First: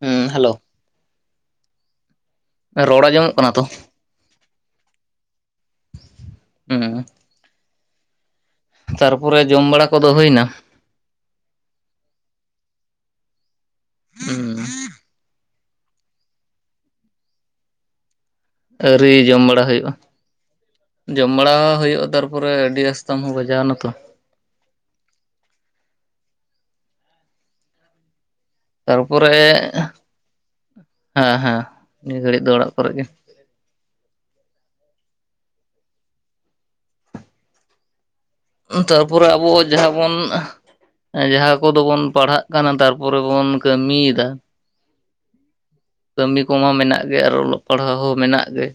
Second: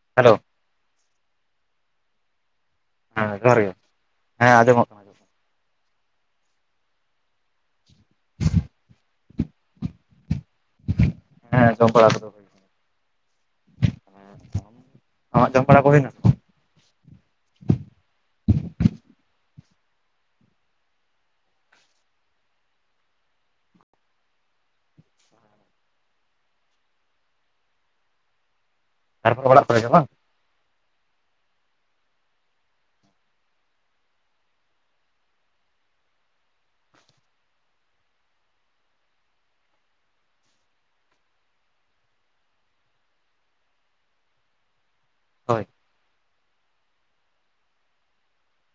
ᱦᱩᱸ ᱦᱮᱞᱳ᱾ ᱨᱚᱲ ᱦᱮᱸ ᱟᱡᱚᱢᱚᱜ ᱠᱟᱱᱟ ᱡᱚᱦᱟᱨ ᱛᱚ ᱜᱮ [inaudible] ᱦᱮᱸ ᱟᱸᱡᱚᱢᱚᱜ ᱠᱟᱱᱟ ᱦᱩᱸ ᱛᱟᱨᱯᱚᱨᱮ ᱡᱚᱢ ᱵᱟᱲᱟ ᱠᱚᱫᱚ ᱦᱩᱭᱱᱟ ᱦᱮᱸ ᱪᱚᱢᱯᱟᱲ ᱠᱚ ᱦᱩᱸ [inaudible] ᱟᱢᱟᱜ ᱡᱚᱢ ᱯᱟᱲᱟ ᱠᱚᱱᱟ ᱟᱹᱣᱨᱤ ᱡᱚᱢ ᱵᱟᱲᱟ ᱦᱩᱭᱩᱜᱼᱟ ᱡᱚᱢ ᱵᱟᱲᱟ ᱦᱩᱭᱩᱜᱼᱟ ᱛᱟᱨᱯᱚᱨᱮ ᱟᱹᱰᱤ ᱨᱟᱥᱛᱟᱢ ᱦᱚᱸ ᱵᱟᱡᱟᱣ ᱮᱱᱟ ᱛᱚ ᱛᱟᱨᱯᱚᱨᱮ ᱛᱟᱨᱯᱚᱨ ᱚᱲᱟᱜ ᱠᱚᱨᱮ ᱜᱮ ᱵᱟᱝ ᱦᱮᱸ ᱦᱮᱸ ᱱᱤᱭᱟᱹ ᱜᱷᱟᱹᱲᱤᱡ ᱫᱚ ᱚᱲᱟᱜ ᱠᱚᱨᱮ ᱜᱮ ᱛᱟᱨᱯᱚᱨᱮ ᱟᱵᱚ ᱡᱟᱦᱟᱸ ᱵᱚᱱ ᱡᱟᱦᱟᱸ ᱠᱚᱫᱚ ᱵᱚᱱ ᱯᱟᱲᱦᱟᱜ ᱠᱟᱱᱟ ᱛᱟᱨᱯᱚᱨᱮ ᱵᱚᱱ ᱠᱟᱹᱢᱤᱭᱮᱫᱟ ᱦᱚᱭ ᱠᱟᱹᱢᱤ ᱠᱚᱢᱟ ᱢᱮᱱᱟᱜ ᱜᱮ ᱟᱨ ᱚᱞᱚᱜ ᱯᱟᱲᱦᱟᱣ ᱦᱚᱸ ᱢᱮᱱᱟᱜ ᱜᱮ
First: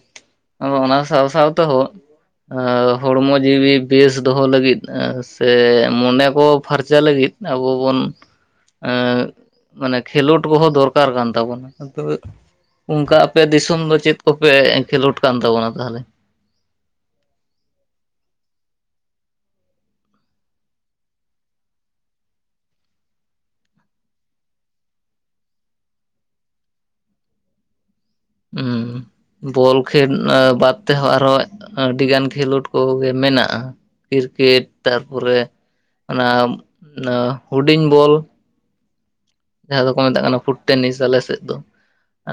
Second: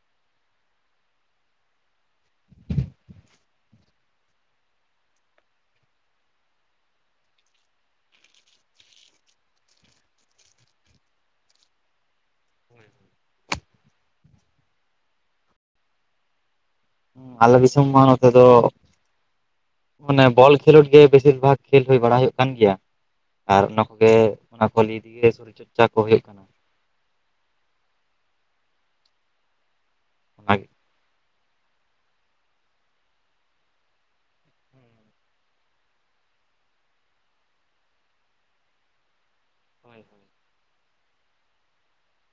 ᱟᱫᱚ ᱚᱱᱟ ᱥᱟᱶ ᱥᱟᱶ ᱛᱮᱦᱚᱸ ᱦᱚᱲᱢᱚ ᱡᱤᱣᱤ ᱵᱮᱥ ᱫᱚᱦᱚ ᱞᱟᱹᱜᱤᱫ ᱥᱮ ᱢᱚᱱᱮ ᱠᱚ ᱯᱷᱟᱨᱪᱟ ᱞᱟᱹᱜᱤᱫ ᱟᱵᱚ ᱵᱚᱱ ᱢᱟᱱᱮ ᱠᱷᱮᱞᱳᱰ ᱵᱚᱦᱚᱸ ᱫᱚᱨᱠᱟᱨ ᱠᱟᱱ ᱛᱟᱵᱚᱱᱟ ᱟᱫᱚ ᱚᱱᱠᱟ ᱟᱯᱮ ᱫᱤᱥᱚᱢ ᱫᱚ ᱪᱮᱫ ᱠᱚᱯᱮ ᱠᱷᱮᱞᱳᱰ ᱠᱟᱱ ᱛᱟᱵᱚᱱᱟ ᱛᱟᱦᱚᱞᱮ ᱟᱞᱮ ᱫᱤᱥᱚᱢ ᱢᱟ ᱱᱚᱛᱮ ᱫᱚ ᱢᱟᱱᱮ ᱵᱚᱞ ᱠᱷᱮᱞᱳᱰ ᱜᱮ ᱵᱮᱥᱤᱨ ᱵᱷᱟᱜᱽ ᱠᱷᱮᱞ ᱦᱩᱭ ᱵᱟᱲᱟ ᱦᱩᱭᱩᱜ ᱠᱟᱱ ᱜᱮᱭᱟ ᱟᱨ ᱚᱱᱟ ᱠᱚᱜᱮ ᱚᱱᱟ ᱠᱚ ᱞᱤᱭ ᱫᱟᱜᱮ [unintelligible] ᱪᱚᱨᱪᱟ ᱠᱚ ᱦᱩᱭᱩᱜ ᱠᱟᱱᱟ ᱦᱚ ᱵᱚᱞ ᱠᱷᱮᱞ ᱚᱱᱟᱜᱮ ᱵᱟᱫ ᱛᱮᱦᱚᱸ ᱟᱨᱦᱚ ᱟᱹᱰᱤᱜᱟᱱ ᱠᱷᱮᱞᱳᱰ ᱠᱚᱜᱮ ᱢᱮᱱᱟᱜᱼᱟ ᱠᱤᱨᱠᱮᱴ ᱛᱟᱨᱯᱚᱨᱮ ᱚᱱᱟ ᱦᱩᱰᱤᱧ ᱵᱚᱞ ᱡᱟᱦᱟᱸ ᱦᱳᱭ ᱫᱚᱠᱚ ᱦᱳᱭ ᱢᱮᱛᱟᱜ ᱠᱟᱱᱟ ᱯᱷᱩᱴ ᱴᱮᱱᱤᱥ ᱟᱞᱮᱥᱮᱫ ᱫᱚ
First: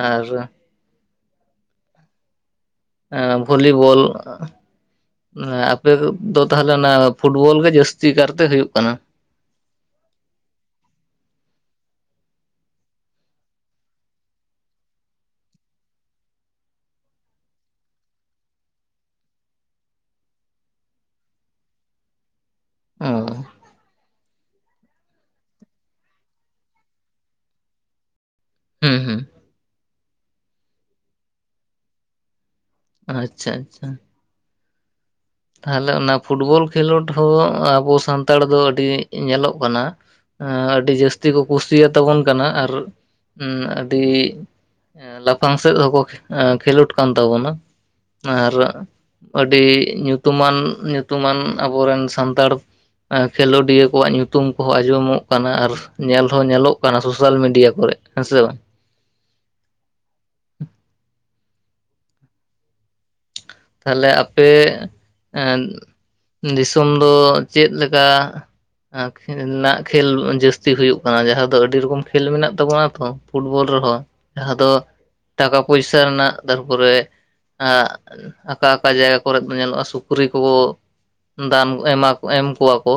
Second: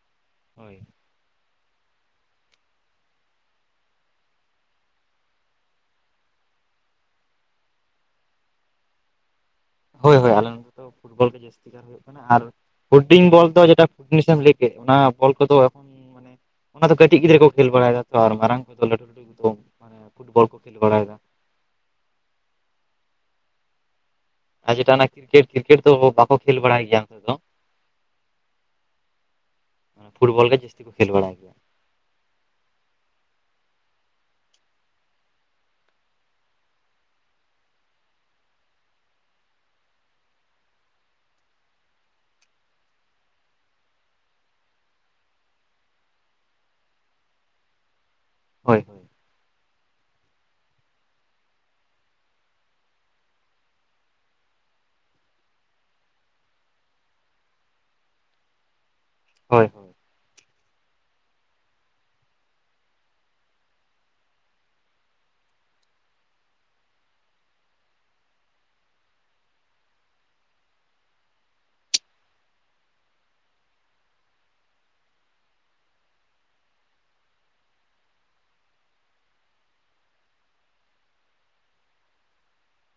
ᱟᱨ [inaudible] ᱵᱷᱚᱞᱤᱵᱚᱞ ᱟᱯᱮ ᱫᱚ ᱛᱟᱦᱚᱞᱮ ᱚᱱᱟ ᱯᱷᱩᱴᱵᱚᱞ ᱜᱮ ᱡᱟᱹᱥᱛᱤ ᱠᱟᱨᱛᱮ ᱦᱩᱭᱩᱜ ᱠᱟᱱᱟ ᱦᱚᱭ ᱦᱚᱭ ᱟᱞᱮᱰᱮᱚ ᱯᱷᱩᱴᱚᱞ ᱜᱮ ᱡᱟᱹᱥᱛᱤ [inaudible] ᱟᱨ ᱯᱷᱩᱰᱤᱝ ᱵᱚᱞ ᱫᱚ ᱡᱮᱴᱟ ᱯᱷᱩᱤᱥ ᱮᱢ ᱞᱟᱹᱭ ᱠᱮᱫ ᱚᱱᱟ ᱵᱚᱞ ᱠᱚᱫᱚ ᱢᱟᱱᱮ ᱚᱱᱟ ᱫᱚ ᱠᱟᱹᱴᱤᱡ ᱜᱤᱫᱽᱨᱟᱹ ᱠᱚ ᱠᱷᱮᱞ ᱵᱟᱲᱟᱭᱮᱫᱟ ᱛᱚ ᱟᱨ ᱢᱟᱨᱟᱝ ᱠᱚᱫᱚ ᱞᱟᱹᱴᱩ ᱞᱟᱹᱴᱩ ᱠᱚᱫᱚ ᱢᱟᱱᱮ ᱯᱷᱩᱴᱵᱚᱞ ᱠᱚ ᱠᱷᱮᱞ ᱵᱟᱲᱟᱭᱮᱫᱟ ᱚ ᱟᱨ ᱡᱮᱴᱟ ᱚᱱᱟ ᱠᱨᱤᱠᱮᱴ ᱠᱨᱤᱠᱮᱴ ᱫᱚ ᱵᱟᱠᱚ ᱠᱷᱮᱞ ᱵᱟᱲᱟᱭ ᱜᱮᱭᱟ ᱱᱤᱛ ᱫᱚ ᱦᱮᱸ ᱦᱮᱸ ᱯᱷᱩᱴᱵᱚᱞ ᱜᱮ ᱡᱟᱹᱥᱛᱤ ᱠᱷᱮᱞ ᱵᱟᱲᱟᱭ ᱜᱮᱭᱟ ᱟᱪᱷᱟ ᱟᱪᱷᱟ ᱛᱟᱦᱚᱞᱮ ᱚᱱᱟ ᱯᱷᱩᱴᱵᱚᱞ ᱠᱷᱮᱞᱚᱰ ᱦᱚᱸ ᱟᱵᱚ ᱥᱟᱱᱛᱟᱲ ᱫᱚ ᱟᱹᱰᱤ ᱧᱮᱞᱚᱜ ᱠᱟᱱᱟ ᱟᱹᱰᱤ ᱡᱟᱹᱥᱛᱤ ᱠᱚ ᱠᱩᱥᱤᱭᱟᱛᱟᱵᱚᱱ ᱠᱟᱱᱟ ᱟᱨ ᱟᱹᱰᱤ ᱞᱟᱯᱷᱟᱝ ᱥᱮᱫ ᱦᱚᱸᱠᱚ ᱠᱷᱮᱞᱚᱰ ᱠᱟᱱ ᱛᱟᱵᱚᱱᱟ ᱟᱨ ᱦᱳᱭ ᱦᱳᱭ ᱟᱹᱰᱤ ᱧᱩᱛᱩᱢᱟᱱ ᱧᱩᱛᱩᱢᱟᱱ ᱟᱵᱚᱨᱮᱱ ᱥᱟᱱᱛᱟᱲ ᱠᱷᱮᱞᱳᱰᱤᱭᱟᱹ ᱠᱚᱣᱟᱜ ᱧᱩᱛᱩᱢ ᱠᱚᱦᱚᱸ ᱟᱸᱡᱚᱢᱚᱜ ᱠᱟᱱᱟ ᱟᱨ ᱧᱮᱞ ᱦᱚᱸ ᱧᱮᱞᱚᱜ ᱠᱟᱱᱟ ᱥᱳᱥᱟᱞ ᱢᱤᱰᱤᱭᱟ ᱠᱚᱨᱮ ᱦᱮᱸ ᱥᱮ ᱵᱟᱝ? ᱦᱚᱭ ᱦᱚᱭ ᱛᱟᱦᱚᱞᱮ ᱟᱯᱮ ᱫᱤᱥᱚᱢ ᱫᱚ ᱪᱮᱫ ᱞᱮᱠᱟ ᱨᱮᱱᱟᱜ ᱠᱷᱮᱞ ᱡᱟᱹᱥᱛᱤ ᱦᱩᱭᱩᱜᱳ ᱠᱟᱱᱟ ᱡᱟᱦᱟᱸ ᱫᱚ ᱟᱹᱰᱤ ᱨᱚᱠᱚᱢ ᱠᱷᱮᱞ ᱢᱮᱱᱟᱜ ᱛᱟᱵᱚᱱᱟ ᱛᱚ ᱯᱷᱩᱴᱵᱚᱞ ᱨᱮᱦᱚᱸ ᱡᱟᱦᱟᱸ ᱫᱚ ᱴᱟᱠᱟ ᱯᱚᱭᱥᱟ ᱨᱮᱱᱟᱜ ᱛᱟᱨᱯᱚᱨᱮ ᱚᱠᱟ ᱚᱠᱟ ᱡᱟᱭᱜᱟ ᱠᱚᱨᱮᱫ ᱵᱚᱱ ᱧᱮᱞᱚᱜᱼᱟ ᱥᱩᱠᱨᱤ ᱠᱚᱵᱚ ᱫᱟᱱ ᱮᱢᱟ ᱮᱢ ᱠᱚᱣᱟ ᱠᱚ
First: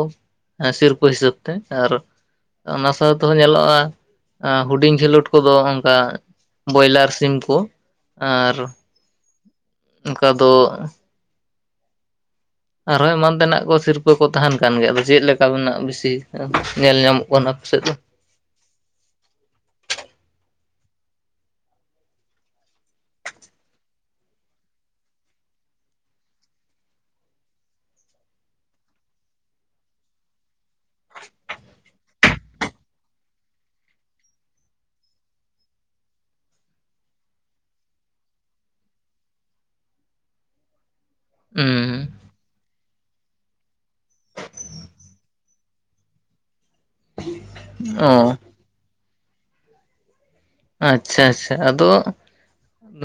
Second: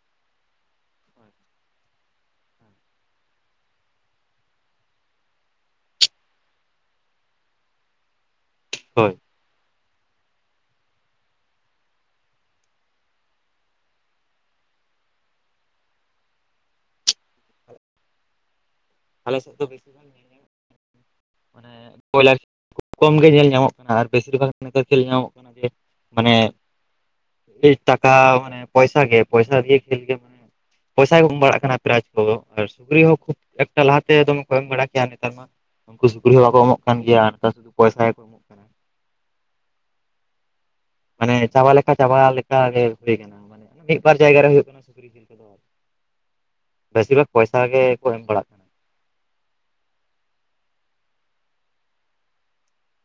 ᱥᱤᱨᱯᱟᱹ ᱦᱤᱥᱟᱹᱵ ᱛᱮ ᱟᱨ ᱚᱱᱟ ᱥᱟᱶ ᱛᱮᱦᱚᱸ ᱧᱮᱞᱚᱜᱼᱟ ᱦᱩᱰᱤᱧ ᱠᱷᱮᱞᱚᱰ ᱠᱚᱫᱚ ᱚᱱᱠᱟ ᱵᱚᱭᱞᱟᱨ ᱥᱤᱢ ᱠᱚ ᱟᱨ ᱦᱚᱭ ᱚᱱᱠᱟ ᱫᱚ ᱟᱨᱦᱚᱸ ᱮᱢᱟᱱ ᱛᱮᱱᱟᱜ ᱠᱚ ᱥᱤᱨᱯᱟᱹ ᱠᱚ ᱛᱟᱦᱮᱱ ᱠᱟᱱ ᱜᱮᱭᱟ᱾ ᱟᱫᱚ ᱪᱮᱫ ᱞᱮᱠᱟ ᱢᱮᱱᱟᱜ ᱵᱤᱥᱤ ᱧᱮᱞ ᱧᱟᱢᱚᱜ ᱠᱟᱱᱟ ᱟᱯᱮ ᱥᱮᱫ ᱫᱚ ᱟᱞᱮ ᱥᱮᱫᱚ ᱵᱤᱨ ᱫᱤᱥᱚᱢ [inaudible] ᱢᱟᱱᱮ ᱵᱚᱭᱞᱟᱨ᱾ ᱠᱚᱢ ᱜᱮ ᱧᱮᱞ ᱧᱟᱢᱚᱜ ᱠᱟᱱᱟ᱾ ᱟᱨ ᱵᱮᱥᱤᱨ ᱵᱷᱟᱜᱽ ᱱᱮᱛᱟᱨ ᱠᱷᱮᱞ ᱧᱟᱢᱚᱜ ᱠᱟᱱᱟ ᱡᱮ ᱢᱟᱱᱮ ᱵᱮᱥ ᱴᱟᱠᱟ ᱢᱟᱱᱮ ᱯᱚᱭᱥᱟ ᱜᱮ, ᱯᱚᱭᱥᱟ ᱫᱤᱭ ᱠᱷᱮᱹᱞ ᱜᱮ, ᱢᱟᱱᱮ ᱯᱚᱭᱥᱟ ᱠᱚ ᱮᱢ ᱵᱟᱲᱟᱜ ᱠᱟᱱᱟ ᱯᱨᱟᱭᱤᱡ ᱠᱚ ᱫᱚ ᱟᱨ ᱥᱩᱠᱨᱤ ᱦᱚᱸ ᱠᱷᱩᱵ ᱮᱴᱟᱜ ᱞᱟᱦᱟᱛᱮ ᱫᱚᱢᱮ ᱠᱚ ᱮᱢ ᱵᱟᱲᱟ ᱠᱮᱭᱟ᱾ ᱱᱮᱛᱟᱨ ᱢᱟ ᱩᱱᱠᱩ ᱥᱩᱠᱨᱤ ᱦᱚᱸ ᱵᱟᱠᱚ ᱮᱢᱚᱜ ᱠᱟᱱ ᱜᱮᱭᱟ᱾ ᱱᱮᱛᱟᱨ ᱥᱩᱫᱩ ᱯᱚᱭᱥᱟ ᱜᱮ ᱢᱟᱱᱮ ᱪᱟᱵᱟ ᱞᱮᱠᱟ ᱦᱩᱸ ᱪᱟᱵᱟ ᱞᱮᱠᱟ ᱜᱮ ᱦᱩᱭ ᱠᱟᱱᱟ ᱢᱤᱫᱵᱟᱨ ᱡᱟᱭᱜᱟ ᱨᱮ ᱦᱩᱭᱩᱜ ᱠᱟᱱᱟ ᱵᱮᱥᱤᱨ ᱵᱷᱟᱜᱽ ᱯᱚᱭᱥᱟ ᱜᱮᱠᱚ ᱮᱢ ᱚ ᱵᱟᱲᱟᱜ ᱠᱟᱱᱟ᱾ ᱟᱪᱪᱷᱟ ᱟᱪᱪᱷᱟ, ᱟᱫᱚ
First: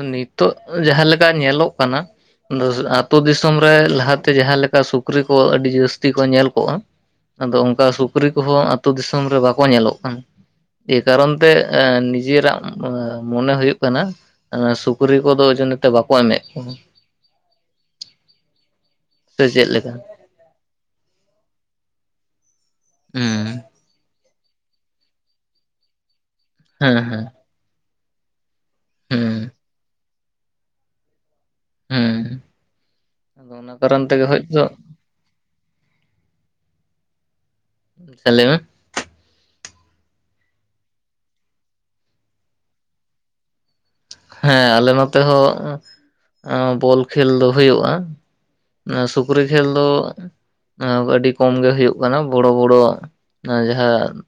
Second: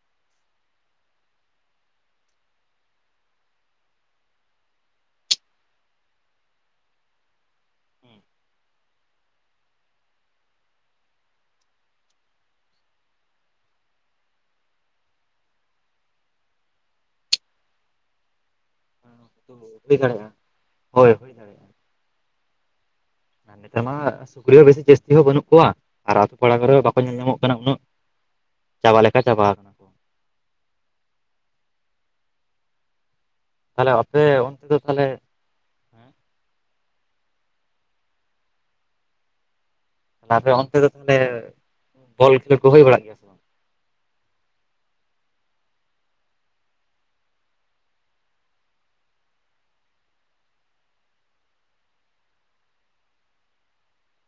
ᱱᱤᱛᱚᱜ ᱡᱟᱦᱟᱸᱞᱮᱠᱟ ᱧᱮᱞᱚᱜ ᱠᱟᱱᱟ, ᱟᱛᱳ ᱫᱤᱥᱚᱢ ᱨᱮ ᱞᱟᱦᱟᱛᱮ ᱡᱟᱦᱟᱸ ᱞᱮᱠᱟ ᱥᱩᱠᱨᱤ ᱠᱚ ᱟᱹᱰᱤ ᱡᱟᱹᱥᱛᱤ ᱠᱚ ᱧᱮᱞ ᱠᱚᱜᱼᱟ᱾ ᱟᱫᱚ ᱚᱝᱠᱟ ᱥᱩᱠᱨᱤ ᱠᱚᱦᱚᱸ ᱟᱹᱛᱩ ᱫᱤᱥᱚᱢ ᱨᱮ ᱵᱟᱠᱚ ᱧᱮᱞᱚᱜ ᱠᱟᱱᱟ᱾ ᱮ ᱠᱟᱨᱚᱱ ᱛᱮ, ᱟ ᱱᱤᱡ ᱡᱤᱭᱟᱹ ᱨᱟᱜ ᱢᱚᱱᱮ ᱦᱳᱭᱜ ᱠᱟᱱᱟ, ᱥᱩᱠᱨᱤ ᱠᱚᱫᱚ ᱳᱡᱚᱱᱮ ᱛᱮ ᱵᱟᱠᱚ ᱮᱢᱮᱫ ᱠᱚᱣᱟ᱾ ᱠᱟᱱᱟ ᱥᱮ ᱪᱮᱫ ᱞᱮᱠᱟ? ᱦᱩᱭ ᱫᱟᱲᱮᱭᱟᱜᱼᱟ᱾ ᱦᱳᱭ ᱦᱚᱭ᱾ ᱦᱩᱸ ᱱᱮᱛᱟᱨ ᱢᱟ ᱥᱩᱠᱨᱤ ᱦᱚᱸ ᱵᱮᱥᱤ ᱡᱟᱹᱥᱛᱤ ᱦᱚᱸ ᱵᱟᱹᱱᱩᱜ ᱠᱚᱣᱟ᱾ ᱟᱨᱟᱛᱳ ᱯᱟᱲᱟ ᱠᱚᱨᱮ ᱦᱮᱸ ᱵᱟᱠᱚ ᱧᱮᱞ ᱦᱮᱸ ᱧᱟᱢᱚᱜ ᱠᱟᱱᱟ ᱩᱱᱟᱹᱜ᱾ ᱪᱟᱵᱟ ᱞᱮᱠᱟ ᱪᱟᱵᱟ ᱦᱩᱸ ᱟᱠᱟᱱᱟ ᱠᱚ ᱦᱩᱸ ᱟᱫᱚ ᱚᱱᱟ ᱛᱟᱦᱚᱞᱮ ᱠᱟᱨᱚᱱ ᱟᱯᱮ ᱛᱮᱜᱮ ᱦᱳᱭᱛᱚ᱾ ᱚᱱᱛᱮ ᱫᱚ ᱛᱟᱦᱚᱞᱮ ᱥᱟᱞᱟᱹᱭ ᱢᱮ, ᱛᱚ ᱟᱯᱮ ᱚᱱᱛᱮ ᱫᱚ ᱛᱟᱦᱞᱮ, ᱵᱚᱞ ᱠᱷᱮᱹᱞ ᱠᱚ ᱦᱩᱭ ᱵᱟᱲᱟᱜ ᱜᱮᱭᱟ ᱥᱮ ᱵᱟᱝ ᱦᱮᱸ, ᱟᱞᱮ ᱱᱚᱛᱮ ᱦᱚᱸ ᱵᱚᱞ ᱠᱷᱮᱹᱞ ᱫᱚ ᱦᱩᱭᱩᱜᱼᱟ᱾ ᱚᱱᱟ ᱥᱩᱠᱨᱤ ᱠᱷᱮᱹᱞ ᱫᱚ ᱟᱹᱰᱤ ᱠᱚᱢ ᱜᱮ ᱦᱩᱭᱩᱜ ᱠᱟᱱᱟ᱾ ᱵᱚᱲᱚ ᱵᱚᱲᱚ ᱡᱟᱦᱟᱸ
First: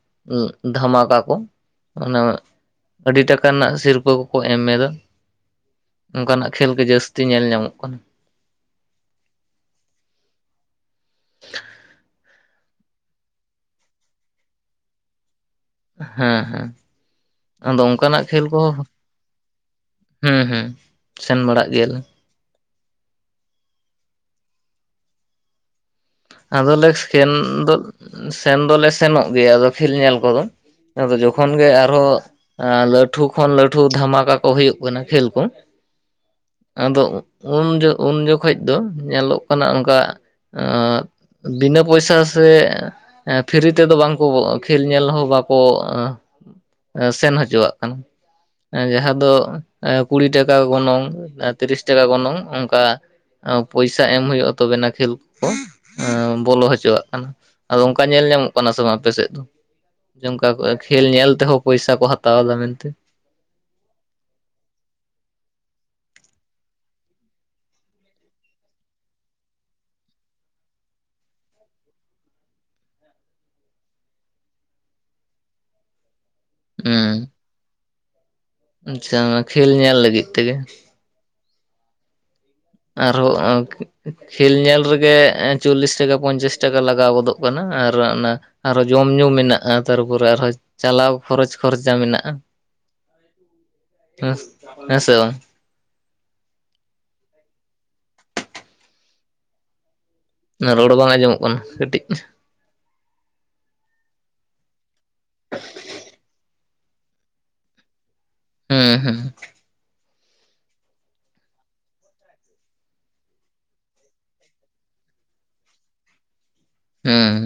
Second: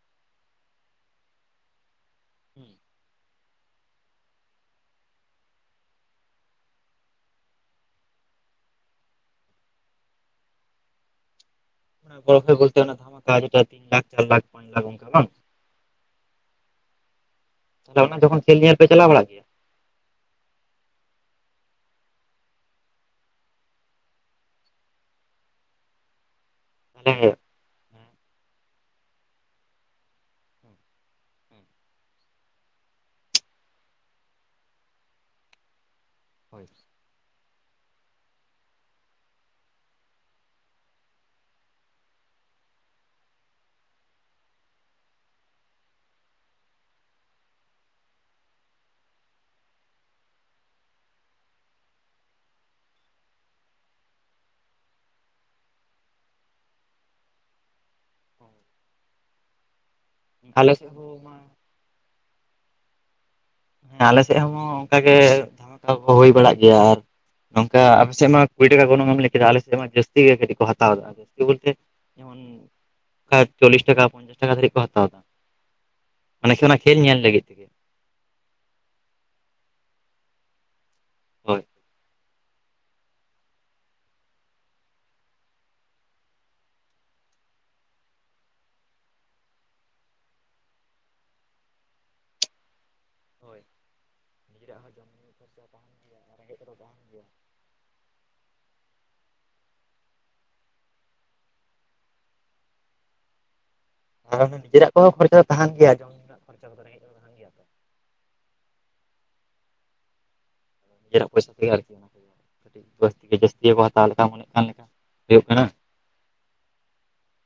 ᱫᱷᱟᱢᱟᱠᱟ ᱠᱚ᱾ ᱚᱱᱟ, ᱟᱹᱰᱤ ᱴᱟᱠᱟ ᱨᱮᱱᱟᱜ ᱥᱤᱨᱯᱟᱹ ᱠᱚ ᱠᱚ ᱮᱢᱮᱫᱟ᱾ ᱚᱝᱠᱟᱱᱟᱜ ᱠᱷᱮᱹᱞ ᱜᱮ ᱡᱟᱹᱥᱛᱤ ᱧᱮᱞ ᱧᱟᱢᱚᱜ ᱠᱟᱱᱟ᱾ [unintelligible] ᱵᱚᱞ ᱠᱷᱮᱹᱞ ᱵᱚᱞᱛᱮ ᱚᱱᱟ ᱫᱷᱟᱢᱟᱠᱟ᱾ [unintelligible] ᱛᱤᱱ ᱞᱟᱠᱷ, ᱪᱟᱨ ᱞᱟᱠᱷ, ᱯᱟᱸᱪ ᱞᱟᱠᱷ, ᱚᱱᱠᱟ ᱵᱟᱝ? ᱦᱮᱸ ᱦᱮᱸ, ᱟᱫᱚ ᱛᱟᱦᱚᱞᱮ ᱚᱱᱟ ᱚᱝᱠᱟᱱᱟᱜ ᱡᱚᱠᱷᱚᱱ ᱠᱷᱮᱹᱞ ᱠᱷᱮᱞ ᱧᱮᱞ ᱠᱚᱦᱚᱸ ᱯᱮ ᱪᱟᱞᱟᱣ ᱵᱟᱲᱟᱜ ᱜᱮᱭᱟ ᱦᱩᱸ ᱦᱩᱸ, ᱥᱮᱱ ᱵᱟᱲᱟᱜ ᱜᱮᱭᱟᱞᱮ᱾ ᱟᱫᱚᱞᱮ ᱛᱟᱦᱚᱞᱮ ᱥᱮᱱ ᱫᱚ ᱥᱮᱱ ᱫᱚᱞᱮ ᱥᱮᱱᱚᱜ ᱜᱮᱭᱟ᱾ ᱟᱫᱚ ᱠᱷᱮᱹᱞ ᱧᱮᱞ ᱠᱚᱫᱚ᱾ ᱟᱫᱚ ᱡᱚᱠᱷᱚᱱ ᱜᱮ, ᱟᱨᱦᱚᱸ ᱞᱟᱹᱴᱷᱩ ᱠᱷᱚᱱ ᱞᱟᱹᱴᱷᱩ ᱫᱷᱟᱢᱟᱠᱟ ᱠᱚ ᱦᱩᱭᱩᱜ ᱠᱟᱱᱟ᱾ ᱠᱷᱮᱹᱞ ᱠᱚ᱾ ᱦᱳᱭ ᱟᱫᱚ ᱩᱱ ᱡᱚ, ᱩᱱ ᱡᱚᱠᱷᱚᱡ ᱫᱚ ᱧᱮᱞᱚᱜ ᱠᱟᱱᱟ ᱚᱱᱠᱟ, ᱟᱸᱻ ᱵᱤᱱᱟᱹ ᱯᱚᱭᱥᱟ ᱟ ᱥᱮ ᱯᱷᱨᱤ ᱛᱮᱫᱚ, ᱵᱟᱝᱠᱚ ᱠᱷᱮᱞ ᱧᱮᱞ ᱦᱚᱸ ᱵᱟᱠᱚ ᱮᱸ ᱥᱮᱱ ᱦᱚᱪᱚᱣᱟᱜ ᱠᱟᱱᱟ᱾ ᱡᱟᱦᱟᱸ ᱫᱚ, ᱠᱩᱲᱤ ᱴᱟᱠᱟ ᱜᱚᱱᱚᱝ, ᱛᱤᱨᱤᱥ ᱴᱟᱠᱟ, ᱜᱚᱱᱚᱝ ᱚᱝᱠᱟ᱾ ᱯᱚᱭᱥᱟ ᱮᱢ ᱦᱩᱭᱩᱜᱼᱟ, ᱛᱚᱵᱮᱱᱟ ᱠᱷᱮᱹᱞ ᱠᱚ ᱠᱚ ᱮᱸᱻ ᱵᱚᱞᱚ ᱦᱚᱪᱚᱣᱟᱜ ᱠᱟᱱᱟ᱾ ᱟᱫᱚ ᱚᱝᱠᱟ ᱧᱮᱞ ᱧᱟᱢᱚᱜ ᱠᱟᱱᱟ ᱥᱮ ᱵᱟᱝ ᱟᱯᱮᱥᱮᱫ ᱫᱚ ᱡᱮ ᱚᱝᱠᱟ ᱟᱞᱮ ᱥᱮᱫ ᱠᱷᱮᱹᱞ ᱦᱚᱸ ᱧᱮᱞ ᱢᱟ ᱛᱮᱦᱚᱸ ᱯᱚᱭᱥᱟ ᱠᱚ ᱦᱟᱛᱟᱣ ᱮᱫᱟ ᱢᱮᱱᱛᱮ᱾ ᱦᱮᱸ, ᱟᱞᱮ ᱥᱮᱫ ᱦᱚᱸ ᱚᱝᱠᱟᱜ ᱜᱮ [unintelligible] ᱠᱚ ᱦᱩᱭ ᱵᱟᱲᱟᱜ ᱜᱮᱭᱟ ᱟᱨ ᱜᱚᱝᱠᱮ ᱟᱯᱮ ᱥᱮᱫ ᱢᱟ ᱠᱩᱲᱤ ᱴᱟᱠᱟ ᱜᱚᱱᱚᱝ ᱮᱢ ᱞᱮ ᱠᱮᱫᱟ᱾ ᱟᱞᱮ ᱥᱮᱫ ᱢᱟ ᱡᱟᱹᱥᱛᱤ ᱜᱮ ᱠᱟᱹᱴᱤᱡ ᱠᱚ ᱦᱟᱛᱟᱣ ᱮᱫᱟ᱾ [unintelligible] ᱡᱮᱢᱚᱱ ᱪᱚᱞᱤᱥ ᱴᱟᱠᱟ ᱯᱚᱧᱪᱟᱥ ᱴᱟᱠᱟ ᱫᱷᱵᱤᱡ ᱠᱚ ᱦᱟᱛᱟᱣ ᱮᱫᱟ ᱾ ᱢᱟᱱᱤᱥᱟ ᱨᱮᱱᱟᱜ ᱠᱷᱮᱞ ᱧᱮᱞ ᱞᱟᱹᱜᱤᱫ᱾ ᱛᱮᱜᱮ ᱟᱪᱷᱟ, ᱠᱷᱮᱞ ᱧᱮᱞ ᱞᱟᱹᱜᱤᱫ ᱛᱮᱜᱮ᱾ ᱦᱳᱭ ᱟᱨᱦᱚᱸ ᱠᱷᱮᱹᱞ ᱧᱮᱞ ᱨᱮᱜᱮ, ᱪᱚᱞᱞᱤᱥ ᱴᱟᱠᱟ, ᱯᱚᱧᱪᱟᱥ ᱴᱟᱠᱟ, ᱞᱟᱜᱟᱣ ᱜᱚᱫᱚᱜ ᱠᱟᱱᱟ᱾ ᱟᱨ ᱚᱱᱟ ᱟᱨᱚ ᱡᱚᱢ ᱧᱩ ᱢᱮᱱᱟᱜᱼᱟ᱾ ᱛᱟᱨᱯᱚᱨᱮ ᱟᱨᱦᱚᱸ ᱪᱟᱞᱟᱣ ᱠᱷᱚᱨᱚᱪ ᱠᱷᱚᱨᱪᱟ ᱢᱮᱱᱟᱜᱼᱟ᱾ ᱦᱳᱭ ᱦᱮᱸ, ᱱᱤᱡᱮᱨᱟᱜ ᱦᱚᱸ ᱦᱮᱸ ᱡᱚᱢ ᱥᱮ ᱧᱩ ᱵᱟᱝ? ᱠᱷᱚᱨᱪᱟ ᱛᱟᱦᱮᱱ ᱜᱮᱭᱟ [unintelligible] ᱨᱚᱲᱚ ᱵᱟᱝ ᱟᱸᱡᱚᱢᱚᱜ ᱠᱟᱱᱟ ᱠᱟᱹᱴᱤᱡ ᱾ ᱟᱨ ᱱᱤᱡᱮᱨᱟᱜ ᱠᱚᱦᱚᱸ ᱠᱷᱚᱨᱪᱟ ᱫᱚ ᱛᱟᱦᱮᱱ ᱜᱮᱭᱟ ᱡᱚᱢ ᱧᱩ ᱨᱮᱱᱟᱜ ᱠᱷᱚᱨᱪᱟ ᱠᱚᱫᱚ ᱨᱮᱸᱜᱮᱡ ᱛᱟᱦᱮᱱ ᱜᱮᱭᱟ ᱩᱸ ᱦᱩᱸ ᱱᱤᱡᱮᱨᱟᱜ ᱯᱚᱭᱥᱟ ᱛᱮᱜᱮ ᱟᱨᱠᱤ ᱚᱱᱟ ᱠᱟᱹᱴᱤᱡ ᱡᱟᱹᱥᱛᱤ ᱜᱮ ᱡᱟᱹᱥᱛᱤ ᱜᱮ ᱵᱚᱱ ᱦᱟᱛᱟᱣ ᱞᱮᱠᱟ ᱢᱚᱱᱮ ᱮᱫ ᱠᱟᱱ ᱞᱮᱠᱟ ᱦᱩᱭᱩᱜ ᱠᱟᱱᱟ ᱩᱸᱻ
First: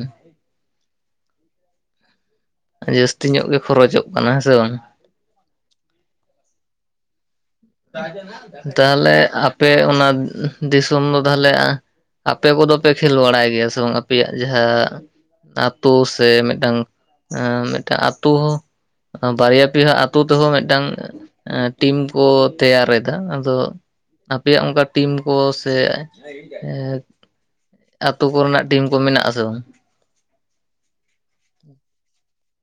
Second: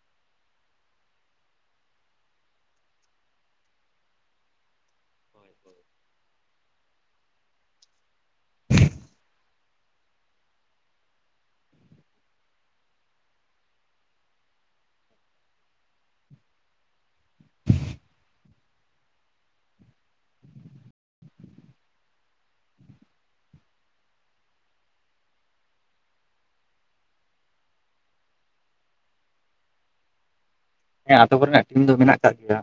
ᱡᱟᱹᱥᱛᱤ ᱧᱚᱜ ᱜᱮ ᱠᱷᱚᱨᱚᱪᱚᱜ ᱠᱟᱱᱟ ᱦᱮᱸ ᱥᱮ ᱵᱟᱝ ᱾ ᱛᱟᱦᱚᱞᱮ ᱟᱯᱮ ᱚᱱᱟ ᱫᱤᱥᱚᱢ ᱫᱚ ᱛᱟᱦᱞᱮ ᱟᱯᱮ ᱠᱚᱫᱚ ᱯᱮ ᱠᱷᱮᱞ ᱵᱟᱲᱟᱭ ᱜᱮᱭᱟ ᱥᱮ ᱵᱟᱝ ᱟᱯᱮᱭᱟᱜ ᱡᱟᱦᱟᱸ ᱟᱛᱳ ᱥᱮ ᱢᱤᱫᱴᱟᱝ ᱢᱤᱫᱴᱟᱝ ᱟᱛᱳ ᱦᱚᱸ ᱵᱟᱨᱭᱟ ᱯᱤᱭᱟ ᱟᱛᱳ ᱛᱮᱦᱚᱸ ᱢᱤᱫᱴᱟᱝ ᱴᱤᱢ ᱠᱚ ᱛᱮᱭᱟᱨ ᱮᱫᱟ ᱟᱫᱚ ᱟᱯᱮᱭᱟᱜ ᱚᱱᱠᱟ ᱴᱤᱢ ᱠᱚ ᱥᱮ [unintelligible] ᱟᱹᱛᱩ ᱠᱚᱨᱮᱱᱟᱜ ᱴᱤᱢ ᱠᱚ ᱢᱮᱱᱟᱜ-ᱟ ᱥᱮ ᱵᱟᱝ? ᱦᱮᱸ ᱟᱛᱳ ᱠᱚᱨᱮᱱᱟᱜ ᱴᱤᱢ ᱫᱚ ᱢᱮᱱᱟᱜ ᱠᱟᱜ ᱜᱮᱭᱟ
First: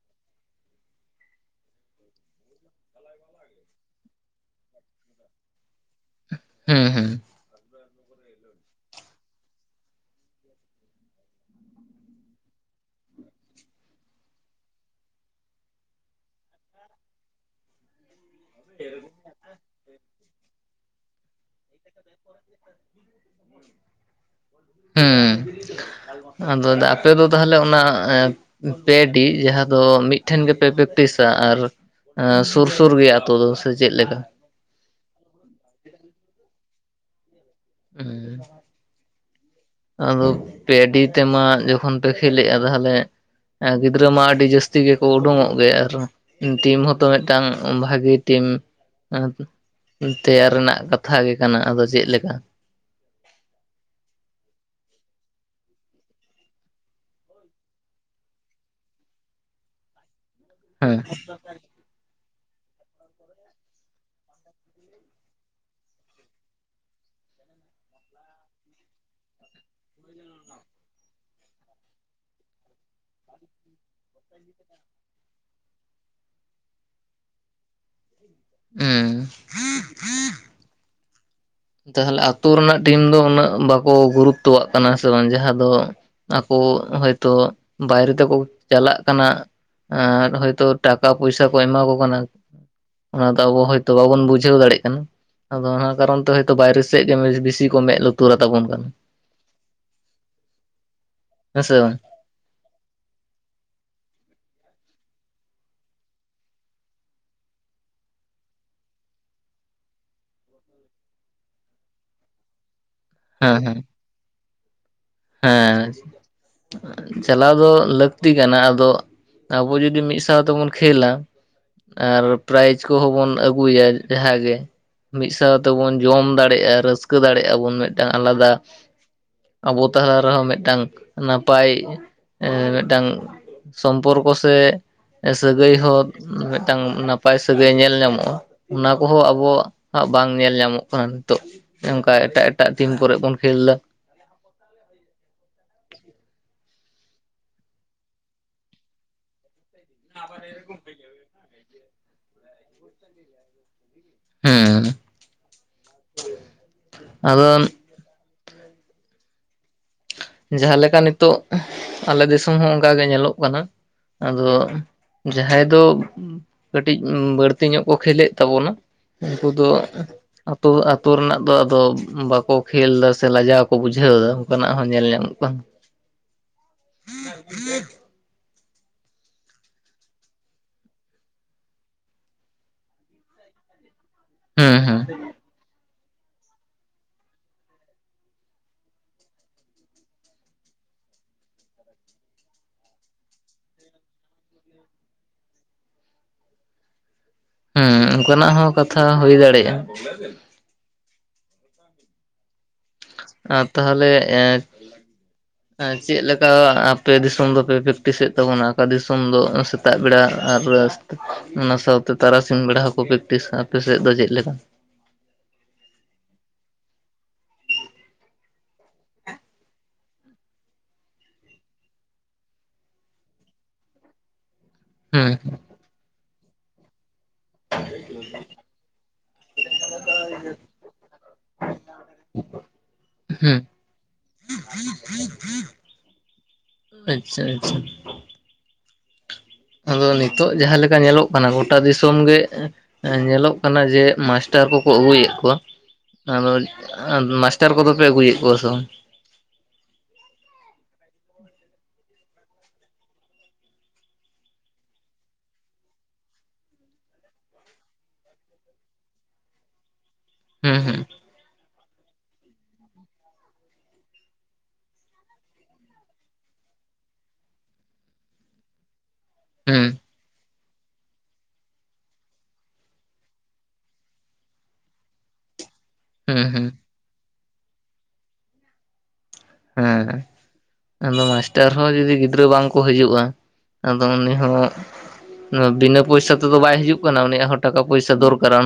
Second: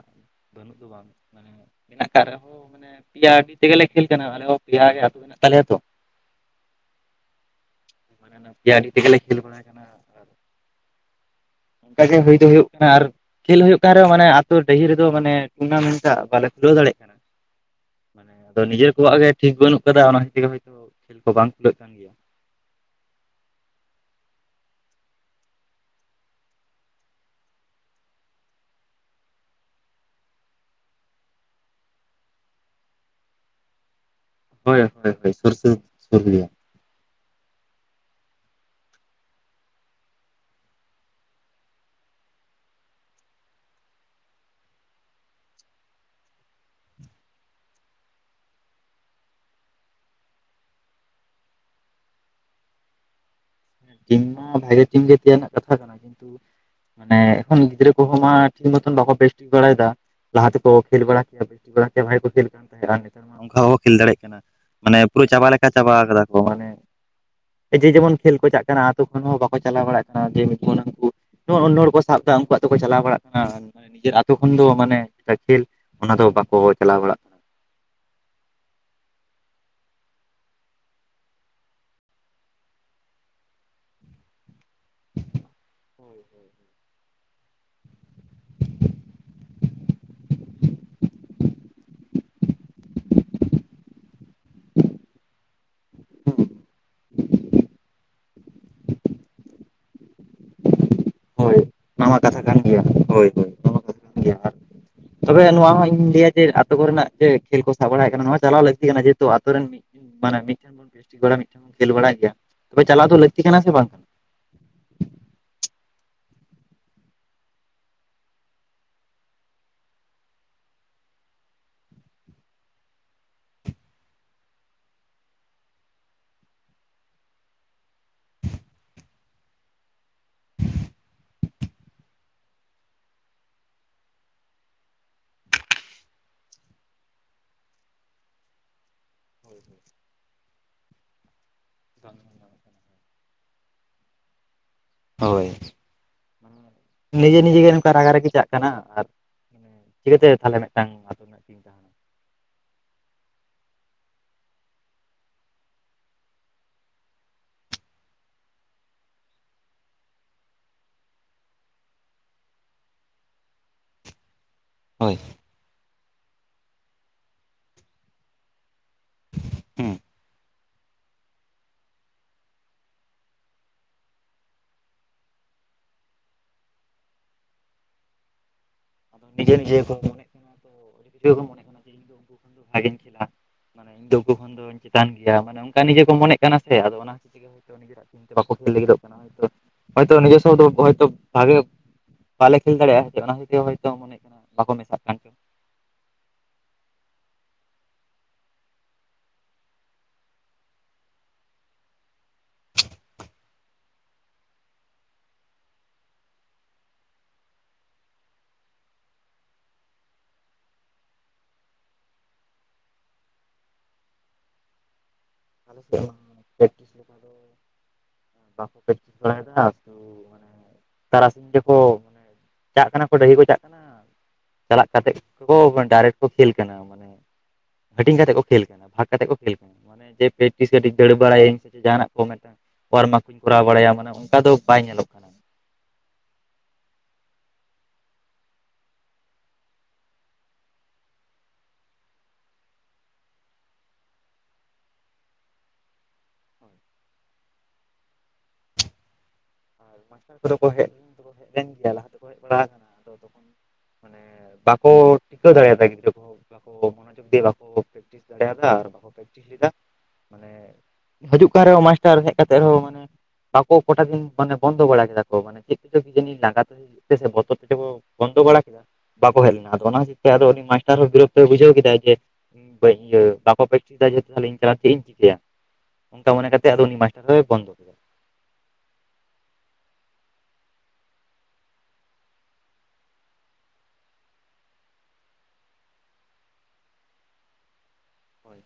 ᱵᱟᱹᱱᱩᱜ ᱫᱚ ᱵᱟᱝ ᱢᱟᱱᱮ ᱢᱮᱱᱟᱜ ᱠᱟᱜ ᱨᱮᱦᱚᱸ ᱢᱟᱱᱮ ᱯᱮᱭᱟ ᱰᱤ ᱛᱮᱜᱮᱞᱮ ᱠᱷᱮᱞ ᱠᱟᱱᱟ, ᱟᱞᱮ ᱦᱚᱸ ᱯᱮᱭᱟ ᱜᱮ ᱟᱹᱛᱩ ᱢᱮᱱᱟᱜ ᱛᱟᱞᱮᱭᱟ ᱛᱚ ᱾ ᱦᱮᱸ ᱦᱮᱸ ᱾ ᱯᱮᱭᱟ ᱰᱤ ᱛᱮᱜᱮᱞᱮ ᱠᱷᱮᱞ ᱵᱟᱲᱟᱭ ᱠᱟᱱᱟ ᱚᱱᱠᱟᱜᱮ ᱦᱩᱭ ᱫᱚ ᱦᱩᱭᱩᱜ ᱠᱟᱱᱟ ᱟᱨ ᱠᱷᱮᱞ ᱦᱩᱭᱩᱜ ᱠᱟᱱ ᱨᱮᱦᱚᱸ ᱢᱟᱱᱮ ᱟᱹᱛᱩ ᱰᱟᱹᱦᱤ ᱨᱮᱫᱚ ᱢᱟᱱᱮ ᱴᱩᱨᱱᱟᱢᱮᱱᱴ ᱴᱟᱜ ᱵᱟᱞᱮ ᱠᱷᱩᱞᱟᱹᱣ ᱫᱟᱲᱮᱭᱟᱜ ᱠᱟᱱᱟ ᱾ [inaudible] ᱢᱟᱱᱮ ᱟᱫᱚ ᱱᱤᱡᱮᱨ ᱠᱚᱣᱟᱜ ᱜᱮ ᱴᱷᱤᱠ ᱵᱟᱹᱱᱩᱜ ᱟᱠᱟᱫᱟ ᱚᱱᱟ ᱦᱚᱛᱮᱜᱮ ᱦᱳᱭᱛᱳ ᱠᱷᱮᱞ ᱠᱚ ᱵᱟᱝ ᱠᱷᱩᱞᱟᱹᱜ ᱠᱟᱱ ᱜᱮᱭᱟ ᱾ ᱦᱮᱸ ᱟᱫᱚ ᱟᱯᱮ ᱫᱚ ᱛᱟᱦᱚᱞᱮ ᱚᱱᱟ ᱯᱮ ᱰᱤ ᱡᱟᱦᱟᱸ ᱫᱚ ᱢᱤᱫᱴᱷᱮᱱ ᱜᱮᱯᱮ ᱯᱨᱮᱠᱴᱤᱥ-ᱟ ᱟᱨ ᱥᱩᱨ ᱥᱩᱨ ᱜᱮᱭᱟ ᱟᱛᱳ ᱫᱚ ᱥᱮ ᱪᱮᱫ ᱞᱮᱠᱟ? ᱦᱳᱭ ᱦᱳᱭ [unintelligible] ᱦᱮᱸ ᱟᱫᱚ ᱯᱮ ᱰᱤ ᱛᱮᱢᱟ ᱡᱚᱠᱷᱚᱱ ᱯᱮ ᱠᱷᱮᱞᱜᱼᱟ ᱛᱟᱦᱚᱞᱮ ᱜᱤᱫᱽᱨᱟᱹ ᱢᱟ ᱟᱹᱰᱤ ᱡᱟᱹᱥᱛᱤ ᱜᱮᱠᱚ ᱩᱰᱚᱸᱜᱚᱜ ᱜᱮ ᱟᱨᱦᱚᱸ ᱾ ᱴᱤᱢ ᱦᱚᱸᱛᱚ ᱢᱤᱫᱴᱟᱝ ᱵᱷᱟᱜᱤ ᱴᱤᱢ [unintelligible] ᱛᱮᱭᱟᱨ ᱨᱮᱱᱟᱜ ᱠᱟᱛᱷᱟ ᱜᱮ ᱠᱟᱱᱟ ᱟᱫᱚ ᱪᱮᱫᱮ ᱞᱮᱠᱟ ᱾ ᱴᱤᱢ ᱢᱟ ᱵᱷᱟᱜᱮ ᱴᱤᱢ ᱜᱮ ᱛᱮᱭᱟᱨ ᱨᱮᱱᱟᱜ ᱠᱟᱛᱷᱟ ᱠᱟᱱᱟ ᱠᱤᱱᱛᱩ ᱢᱟᱱᱮ ᱮᱠᱷᱚᱱ ᱜᱤᱫᱽᱨᱟᱹ ᱠᱚᱦᱚᱸ ᱢᱟ ᱴᱷᱤᱠ ᱢᱚᱛᱚᱱ ᱵᱟᱠᱚ ᱵᱮᱥ ᱴᱷᱤᱠ ᱵᱟᱲᱟᱭᱮᱫᱟ ᱾ ᱞᱟᱦᱟ ᱛᱮᱠᱚ ᱦᱮᱸ ᱠᱷᱮᱞ ᱵᱟᱲᱟ ᱠᱮᱭᱟ ᱵᱴᱤ ᱵᱟᱲᱟ ᱠᱮᱭᱟ ᱵᱷᱟᱭ ᱠᱚ ᱠᱷᱮᱞ ᱠᱟᱱ ᱛᱟᱦᱮᱸᱫ ᱟᱨ ᱱᱮᱛᱟᱨ ᱢᱟ ᱚᱱᱠᱟ ᱦᱚᱸ ᱠᱷᱮᱞ ᱫᱟᱲᱮᱭᱟᱜ ᱠᱟᱱᱟ ᱾ ᱢᱟᱱᱮ ᱯᱩᱨᱟᱹ ᱪᱟᱵᱟ ᱞᱮᱠᱟ ᱪᱟᱵᱟ ᱠᱟᱫᱟ ᱠᱚ ᱢᱟᱱᱮ ᱡᱮ ᱡᱮᱢᱚᱱ ᱠᱷᱮᱞ ᱠᱚ ᱪᱟᱜ ᱠᱟᱱᱟ ᱾ [inaudible] ᱟᱹᱛᱩ ᱠᱷᱚᱱ ᱦᱚᱸ ᱵᱟᱠᱚ ᱪᱟᱞᱟᱣ ᱵᱟᱲᱟᱜ ᱠᱟᱱᱟ ᱡᱮ ᱩᱱᱝᱠᱩ ᱛᱚ ᱚᱱᱱᱳᱦᱚᱲ ᱠᱚ ᱥᱟᱵ ᱫᱟ ᱩᱱᱠᱩᱣᱟᱜ ᱛᱮᱠᱚ ᱪᱟᱞᱟᱣ ᱵᱟᱲᱟᱜ ᱠᱟᱱᱟ ᱾ ᱱᱤᱡᱮᱨ ᱟᱛᱳ ᱠᱷᱚᱱ ᱫᱚ ᱢᱟᱱᱮ [unintelligible] ᱚᱱᱟ ᱫᱚ ᱵᱟᱠᱚ ᱪᱟᱞᱟᱣ ᱵᱟᱲᱟᱜ ᱠᱟᱱᱟ ᱾ ᱦᱩᱸ ᱛᱟᱦᱞᱮ ᱟᱹᱛᱩ ᱨᱮᱱᱟᱜ ᱴᱤᱢ ᱫᱚ ᱩᱱᱟᱹᱜ ᱵᱟᱠᱚ ᱜᱩᱨᱩᱛᱛᱚᱣᱟᱜ ᱠᱟᱱᱟ ᱥᱮ ᱵᱟᱝ ᱡᱟᱦᱟᱸ ᱫᱚ ᱠᱟᱱᱟ ᱟᱠᱚ ᱦᱚᱭᱛᱚ ᱵᱟᱭᱨᱮ ᱛᱮᱠᱚ ᱪᱟᱞᱟᱜ ᱠᱟᱱᱟ ᱾ ᱟᱨ ᱦᱚᱭᱛᱳ ᱴᱟᱠᱟ ᱯᱚᱭᱥᱟ ᱠᱚ ᱮᱢᱟ ᱠᱚ ᱠᱟᱱᱟ ᱾ ᱚᱱᱟ ᱫᱚ ᱟᱵᱚ ᱦᱚᱭᱛᱚ ᱵᱟᱵᱚᱱ ᱵᱩᱡᱷᱟᱹᱣ ᱫᱟᱲᱮᱜ ᱠᱟᱱᱟ, ᱟᱫᱚ ᱚᱱᱟ ᱠᱟᱨᱚᱱ ᱛᱮ ᱛᱚ ᱵᱟᱭᱨᱮ ᱥᱮᱫ ᱜᱮ ᱵᱮᱥᱤ ᱠᱚ ᱢᱮᱸᱫ ᱞᱩᱛᱩᱨ ᱟᱛᱟᱵᱚᱱ ᱠᱟᱱᱟ ᱾ ᱦᱳᱭ ᱦᱮᱸ ᱥᱮ ᱵᱟᱝ ᱱᱟᱣᱟ ᱠᱟᱛᱷᱟ ᱠᱟᱱ ᱜᱮᱭᱟ ᱦᱳᱭ ᱦᱳᱭ ᱱᱟᱣᱟ ᱠᱟᱛᱷᱟ ᱠᱟᱱ ᱜᱮᱭᱟ ᱾ [inaudible] ᱛᱚᱵᱮ ᱱᱚᱣᱟ ᱦᱚᱸ ᱤᱧ ᱞᱟᱹᱭᱟ ᱡᱮ ᱟᱛᱳ ᱠᱚᱨᱮᱱᱟᱜ ᱡᱮ ᱠᱷᱮᱞ ᱠᱚ ᱥᱟᱵ ᱵᱟᱲᱟᱭᱮᱫ ᱠᱟᱱᱟ ᱱᱚᱣᱟ ᱪᱟᱞᱟᱣ ᱞᱟᱹᱠᱛᱤ ᱠᱟᱱᱟ ᱡᱮᱦᱮᱛᱩ ᱟᱛᱳ ᱨᱮᱱ ᱢᱤᱫ ᱢᱟᱱᱮ ᱢᱤᱫᱴᱮᱱ ᱵᱚᱱ [inaudible] ᱢᱤᱫᱴᱮᱱ ᱵ ᱠᱷᱮᱞ ᱵᱟᱲ ᱜᱮᱭᱟ ᱛᱚᱵᱮ ᱪᱟᱞᱟᱣ ᱫᱚ ᱞᱟᱹᱠᱛᱤ ᱦᱮᱸ ᱠᱟᱱᱟ ᱥᱮ ᱦᱮᱸ ᱵᱟᱝ ᱠᱟᱱᱟ? ᱦᱮᱸ ᱪᱟᱞᱟᱣ ᱫᱚ ᱞᱟᱹᱠᱛᱤ ᱠᱟᱱᱟ ᱟᱫᱚ ᱟᱵᱚ ᱡᱩᱫᱤ ᱢᱤᱫ ᱥᱟᱶ ᱛᱮᱵᱚᱱ ᱠᱷᱮᱞᱟ ᱾ ᱟᱨ ᱯᱨᱟᱭᱤᱡᱽ ᱠᱚᱦᱚᱸ ᱵᱚᱱ ᱟᱹᱜᱩᱭᱟ ᱡᱟᱦᱟᱸᱜᱮ ᱾ ᱢᱤᱫ ᱥᱟᱶ ᱛᱮᱵᱚᱱ ᱡᱚᱢ ᱫᱟᱲᱮᱜᱼᱟ, ᱨᱟᱹᱥᱠᱟᱹ ᱫᱟᱲᱮᱜ-ᱟ ᱵᱚᱱ ᱢᱤᱫᱴᱟᱝ ᱟᱞᱟᱫᱟ ᱟᱵᱚ ᱛᱟᱦᱟ ᱨᱮᱦᱚᱸ ᱢᱤᱫᱴᱟᱝ ᱱᱟᱯᱟᱭ ᱮ ᱢᱤᱫᱴᱟᱝ ᱥᱚᱢᱯᱚᱨᱠᱚ ᱥᱮ ᱥᱟᱹᱜᱟᱹᱭ ᱦᱚᱸ ᱢᱤᱫᱴᱟᱝ ᱱᱟᱯᱟᱭ ᱥᱟᱹᱜᱟᱹᱭ ᱧᱮᱞ ᱧᱟᱢᱚᱜᱼᱟ᱾ ᱚᱱᱟ ᱠᱚᱦᱚᱸ ᱟᱵᱚ ᱦᱟᱜ ᱵᱟᱝ ᱧᱮᱞ ᱧᱟᱢᱚᱜ ᱠᱟᱱᱟ ᱱᱤᱛᱚᱜ, ᱚᱱᱠᱟ ᱮᱴᱟᱜ ᱮᱴᱟᱜ ᱴᱤᱢ ᱠᱚᱨᱮᱜ ᱵᱚᱱ ᱠᱷᱮᱞ ᱫᱟ᱾ ᱦᱳᱭ ᱱᱤᱡᱮ ᱱᱤᱡᱮ ᱜᱮ ᱱᱚᱝᱠᱟ ᱨᱟᱜᱟ ᱨᱟᱜᱤ ᱪᱟᱜ ᱠᱟᱱᱟ, ᱟᱨ ᱪᱤᱠᱟᱹᱛᱮ ᱛᱟᱦᱚᱞᱮ ᱢᱤᱫᱴᱟᱝ ᱨᱮᱱᱟᱜ ᱴᱤᱢ ᱛᱟᱦᱮᱱᱟ ᱦᱩᱸ ᱟᱫᱚ ᱡᱟᱦᱟᱸ ᱞᱮᱠᱟ ᱱᱤᱛᱚᱜ ᱟᱞᱮ ᱫᱤᱥᱚᱢ ᱦᱚᱸ ᱚᱱᱠᱟ ᱜᱮ ᱧᱮᱞᱚᱜ ᱠᱟᱱᱟ ᱟᱫᱚ ᱦᱳᱭ, ᱡᱟᱦᱟᱸᱭ ᱫᱚ ᱠᱟᱹᱴᱤᱡ ᱵᱟᱹᱲᱛᱤ ᱧᱚᱜ ᱠᱚ ᱠᱷᱮᱞᱮᱜ ᱛᱟᱵᱚᱱᱟ, ᱩᱱᱠᱩ ᱫᱚ ᱦᱩᱸ ᱟᱛᱳ ᱟᱛᱳ ᱨᱮᱱᱟᱜ ᱫᱚ ᱟᱫᱚ ᱵᱟᱠᱚ ᱠᱷᱮᱞ ᱫᱟ ᱥᱮ ᱞᱟᱡᱟᱣ ᱠᱚ ᱵᱩᱡᱷᱟᱹᱣ ᱮᱫᱟ ᱚᱱᱠᱟ ᱱᱟᱜ ᱦᱚᱸ ᱧᱮᱞ ᱧᱟᱢᱚᱜ [unintelligible] ᱟᱫᱚ ᱱᱤᱡᱮ ᱱᱤᱡᱮ ᱜᱮ ᱠᱚ ᱢᱚᱱᱮᱜ ᱠᱟᱱᱟ ᱛᱚ ᱟᱹᱰᱤ ᱜᱤᱫᱽᱨᱟᱹ ᱜᱮᱠᱚ ᱢᱚᱱᱮᱜ ᱠᱟᱱᱟ ᱡᱮ ᱤᱧ ᱫᱚ ᱩᱱᱠᱩ ᱠᱷᱚᱱ ᱫᱚ ᱵᱷᱟᱜᱤᱧ ᱠᱷᱮᱞᱟ᱾ ᱢᱟᱱᱮ ᱤᱧ ᱫᱚ ᱩᱱᱠᱩ ᱠᱷᱚᱱ ᱦᱩᱸ ᱫᱚᱧ ᱦᱩᱸ ᱪᱮᱛᱟᱱ ᱜᱮᱭᱟ ᱢᱟᱱᱮ ᱚᱱᱠᱟ ᱱᱤᱡᱮ ᱠᱚ ᱢᱚᱱᱮᱜ ᱠᱟᱱᱟ ᱥᱮ ᱟᱫᱚ ᱚᱱᱟ ᱦᱚᱛᱮᱜ ᱛᱮᱜᱮ ᱦᱚᱭᱛᱚ ᱟᱫᱚ ᱱᱤᱡᱮᱨᱟᱜ ᱴᱤᱢ ᱛᱮ ᱵᱟᱠᱚ ᱠᱷᱮᱞ ᱞᱟᱹᱜᱤᱫᱚᱜ ᱠᱟᱱᱟ ᱦᱚᱭᱛᱚ ᱦᱚᱭᱛᱚ ᱱᱤᱡᱚᱥᱚ ᱫᱚ ᱦᱚᱭᱛᱚ ᱵᱷᱟᱜᱮ ᱵᱟᱞᱮ ᱠᱷᱮᱞ ᱫᱟᱲᱮᱜᱼᱟ ᱦᱚᱭᱛᱚ ᱚᱱᱟ ᱠᱷᱟᱹᱛᱤᱨ ᱛᱮᱜᱮ ᱦᱚᱭᱛᱚ ᱢᱚᱱᱮ ᱦᱳᱭᱳᱜ ᱠᱟᱱᱟ ᱵᱟᱠᱚ ᱢᱮᱥᱟᱜ ᱠᱟᱱ ᱪᱚ ᱦᱩᱸ ᱚᱱᱠᱟ ᱱᱟᱜ ᱦᱚᱸ ᱠᱟᱛᱷᱟ ᱦᱩᱭ ᱫᱟᱲᱮᱜᱼᱟ᱾ [inaudible] ᱟᱨ ᱛᱟᱦᱚᱞᱮ ᱮᱸ ᱪᱮᱫ ᱞᱮᱠᱟ ᱟᱯᱮ ᱫᱤᱥᱚᱢ ᱫᱚᱯᱮ ᱯᱮᱠᱴᱤᱥᱮᱫ ᱛᱟᱵᱚᱱᱟ? ᱚᱠᱟ ᱫᱤᱥᱚᱢ ᱫᱚ ᱥᱮᱛᱟᱜ ᱵᱮᱲᱟ? ᱟᱨ ᱚᱱᱟ ᱥᱟᱶᱛᱮ ᱛᱟᱨᱟ ᱥᱤᱧ ᱵᱮᱲᱟ ᱦᱚᱸᱠᱚ ᱯᱮᱠᱴᱤᱥᱟ, ᱟᱯᱮ ᱥᱮᱫ ᱫᱚ ᱪᱮᱫ ᱞᱮᱠᱟ? ᱟᱞᱮ ᱥᱮᱫ ᱦᱚᱸ ᱯᱮᱠᱴᱤᱥ ᱞᱮᱠᱟ ᱫᱚ ᱵᱟᱠᱚ ᱯᱮᱠᱴᱤᱥ ᱵᱟᱲᱟ ᱭᱮᱫᱟ ᱠᱩ ᱛᱟᱨᱟ ᱥᱤᱧ ᱜᱮᱠᱚ ᱢᱟᱱᱮ ᱪᱟᱜ ᱠᱟᱱᱟ ᱠᱚ ᱰᱟᱹᱦᱤ ᱠᱚ ᱪᱟᱜ ᱠᱟᱱᱟ᱾ ᱪᱟᱞᱟᱜ ᱠᱟᱛᱮᱫ ᱦᱩᱸ ᱜᱮᱠᱚ ᱰᱟᱭᱨᱮᱠᱴ ᱠᱚ ᱠᱷᱮᱞ ᱠᱟᱱᱟ ᱢᱟᱱᱮ ᱦᱟᱹᱴᱤᱧ ᱠᱟᱛᱮᱫ ᱠᱚ ᱠᱷᱮᱞ ᱠᱟᱱᱟ ᱵᱷᱟᱜᱽ ᱠᱟᱛᱮᱫ ᱠᱚ ᱠᱷᱮᱞ ᱠᱟᱱᱟ᱾ ᱢᱟᱱᱮ ᱡᱮ ᱯᱮᱠᱴᱤᱥ ᱠᱟᱹᱴᱤᱡ ᱫᱟᱹᱲ ᱵᱟᱲᱟ ᱭᱟᱹᱧ ᱥᱮ ᱪᱮᱫ ᱡᱟᱦᱟᱱᱟᱜ ᱠᱚ ᱢᱮᱫᱴᱟᱝ ᱚᱣᱟᱨ ᱢᱟᱠ ᱠᱚᱧ ᱠᱚᱨᱟᱣ ᱦᱩᱸ ᱵᱟᱲᱟᱭᱟ ᱢᱟᱱᱮ ᱚᱱᱠᱟ ᱫᱚ ᱵᱟᱭ ᱧᱮᱞᱚᱜ ᱠᱟᱱᱟ᱾ [unintelligible] ᱟᱪᱪᱷᱟ ᱟᱪᱪᱷᱟ, ᱟᱫᱚ ᱱᱤᱛᱚᱜ ᱡᱟᱦᱟᱸ ᱞᱮᱠᱟ ᱧᱮᱞᱚᱜ ᱠᱟᱱᱟ ᱜᱳᱴᱟ ᱫᱤᱥᱚᱢ ᱜᱮ ᱧᱮᱞᱚᱜ ᱠᱟᱱᱟ ᱡᱮ ᱢᱟᱥᱴᱟᱨ ᱠᱚᱠᱚ ᱟᱹᱜᱩᱭᱮᱫ ᱠᱚᱣᱟ, ᱟᱫᱚ ᱚᱡ ᱢᱟᱥᱴᱟᱨ ᱠᱚᱫᱚ ᱯᱮ ᱟᱹᱜᱩᱭᱮᱫ ᱠᱚᱣᱟ ᱥᱮ ᱵᱟᱝ? ᱟᱨ ᱢᱟᱥᱴᱟᱨ ᱠᱚᱫᱚ ᱠᱚ ᱦᱮᱡ ᱞᱮᱱ ᱛᱮᱠᱚ ᱦᱮᱡ ᱞᱮᱱ ᱜᱮᱭᱟ ᱞᱟᱦᱟ ᱛᱮᱠᱚ ᱦᱮᱡ ᱵᱟᱲᱟ ᱟᱠᱟᱱᱟ, ᱟᱫᱚ ᱛᱚᱠᱷᱚᱱ ᱢᱟᱱᱮ ᱵᱟᱠᱚ ᱴᱤᱠᱟᱹᱣ ᱫᱟᱲᱮ ᱭᱟᱫᱟ ᱜᱤᱫᱽᱨᱟᱹ ᱠᱚ, ᱵᱟᱠᱚ ᱢᱚᱱᱚ ᱡᱳᱜ ᱫᱤᱭᱮ ᱵᱟᱠᱚ ᱯᱮᱠᱴᱤᱥ ᱫᱟᱲᱮᱭᱟ ᱫᱟ ᱟᱨ ᱵᱟᱠᱚ ᱯᱮᱠᱴᱤᱥ ᱞᱮᱫᱟ᱾ ᱢᱟᱱᱮ ᱦᱩᱸ ᱦᱳᱡᱩᱜ ᱠᱟᱱ ᱨᱮᱦᱚᱸ ᱢᱟᱥᱴᱟᱨ ᱦᱮᱡ ᱠᱟᱛᱮ ᱨᱮᱦᱚᱸ ᱢᱟᱱᱮ ᱵᱟᱠᱚ ᱠᱚᱴᱟ ᱫᱤᱱ ᱢᱟᱱᱮ ᱵᱚᱱᱫᱚ ᱵᱟᱲᱟ ᱠᱮᱫᱟ ᱠᱚ ᱢᱟᱱᱮ ᱪᱮᱫ ᱛᱮᱪᱚ ᱠᱤᱡᱟᱹᱱᱤ ᱞᱟᱸᱜᱟ ᱛᱮ ᱪᱚ ᱪᱮᱫ ᱛᱮ ᱵᱚᱛᱚᱨ ᱛᱮ ᱪᱚ ᱠᱚ ᱵᱚᱱᱫᱚ ᱵᱟᱲᱟ ᱠᱮᱫᱟ᱾ ᱵᱟᱠᱚ ᱦᱮᱡ ᱞᱮᱱᱟ ᱦᱩᱸ ᱟᱫᱚ ᱚᱱᱟ ᱠᱷᱟᱹᱛᱤᱨ ᱛᱮ ᱟᱫᱚ ᱩᱱᱤ ᱢᱟᱥᱴᱟᱨ ᱦᱚᱸ ᱵᱤᱨᱚᱠ ᱛᱚᱭ ᱵᱩᱡᱷᱟᱹᱣ ᱠᱮᱫᱟᱭ ᱡᱮ [unintelligible] ᱤᱭᱟᱹ ᱵᱟᱠᱚ ᱯᱮᱠᱴᱤᱥ ᱫᱟ ᱡᱮᱦᱮᱛᱩ ᱤᱧ ᱪᱟᱞᱟ ᱠᱟᱛᱮᱫ ᱪᱮᱫ ᱤᱧ ᱪᱤᱠᱟᱹᱭᱟ? ᱚᱱᱠᱟ ᱦᱩᱸ ᱦᱩᱸ ᱢᱚᱱᱮ ᱠᱟᱛᱮ ᱦᱩᱸ ᱟᱫᱚ ᱩᱱᱤ ᱢᱟᱥᱴᱟᱨ ᱦᱚᱭ ᱵᱚᱱᱫᱚ ᱠᱮᱫᱟ ᱦᱮᱸ, ᱟᱫᱚ ᱢᱟᱥᱴᱟᱨ ᱦᱚᱸ ᱡᱩᱫᱤ ᱜᱤᱫᱽᱨᱟᱹ ᱵᱟᱝ ᱠᱚ ᱦᱤᱡᱩᱜᱼᱟ ᱟᱫᱚ ᱩᱱᱤ ᱦᱚᱸ ᱵᱤᱱᱟᱹ ᱯᱚᱭᱥᱟ ᱛᱮᱫᱚ ᱵᱟᱭ ᱦᱤᱡᱩᱜ ᱠᱟᱱᱟ ᱩᱱᱤᱭᱟᱜ ᱦᱚᱸ ᱴᱟᱠᱟ ᱯᱚᱭᱥᱟ ᱦᱳᱭ ᱫᱚᱨᱠᱟᱨᱟ᱾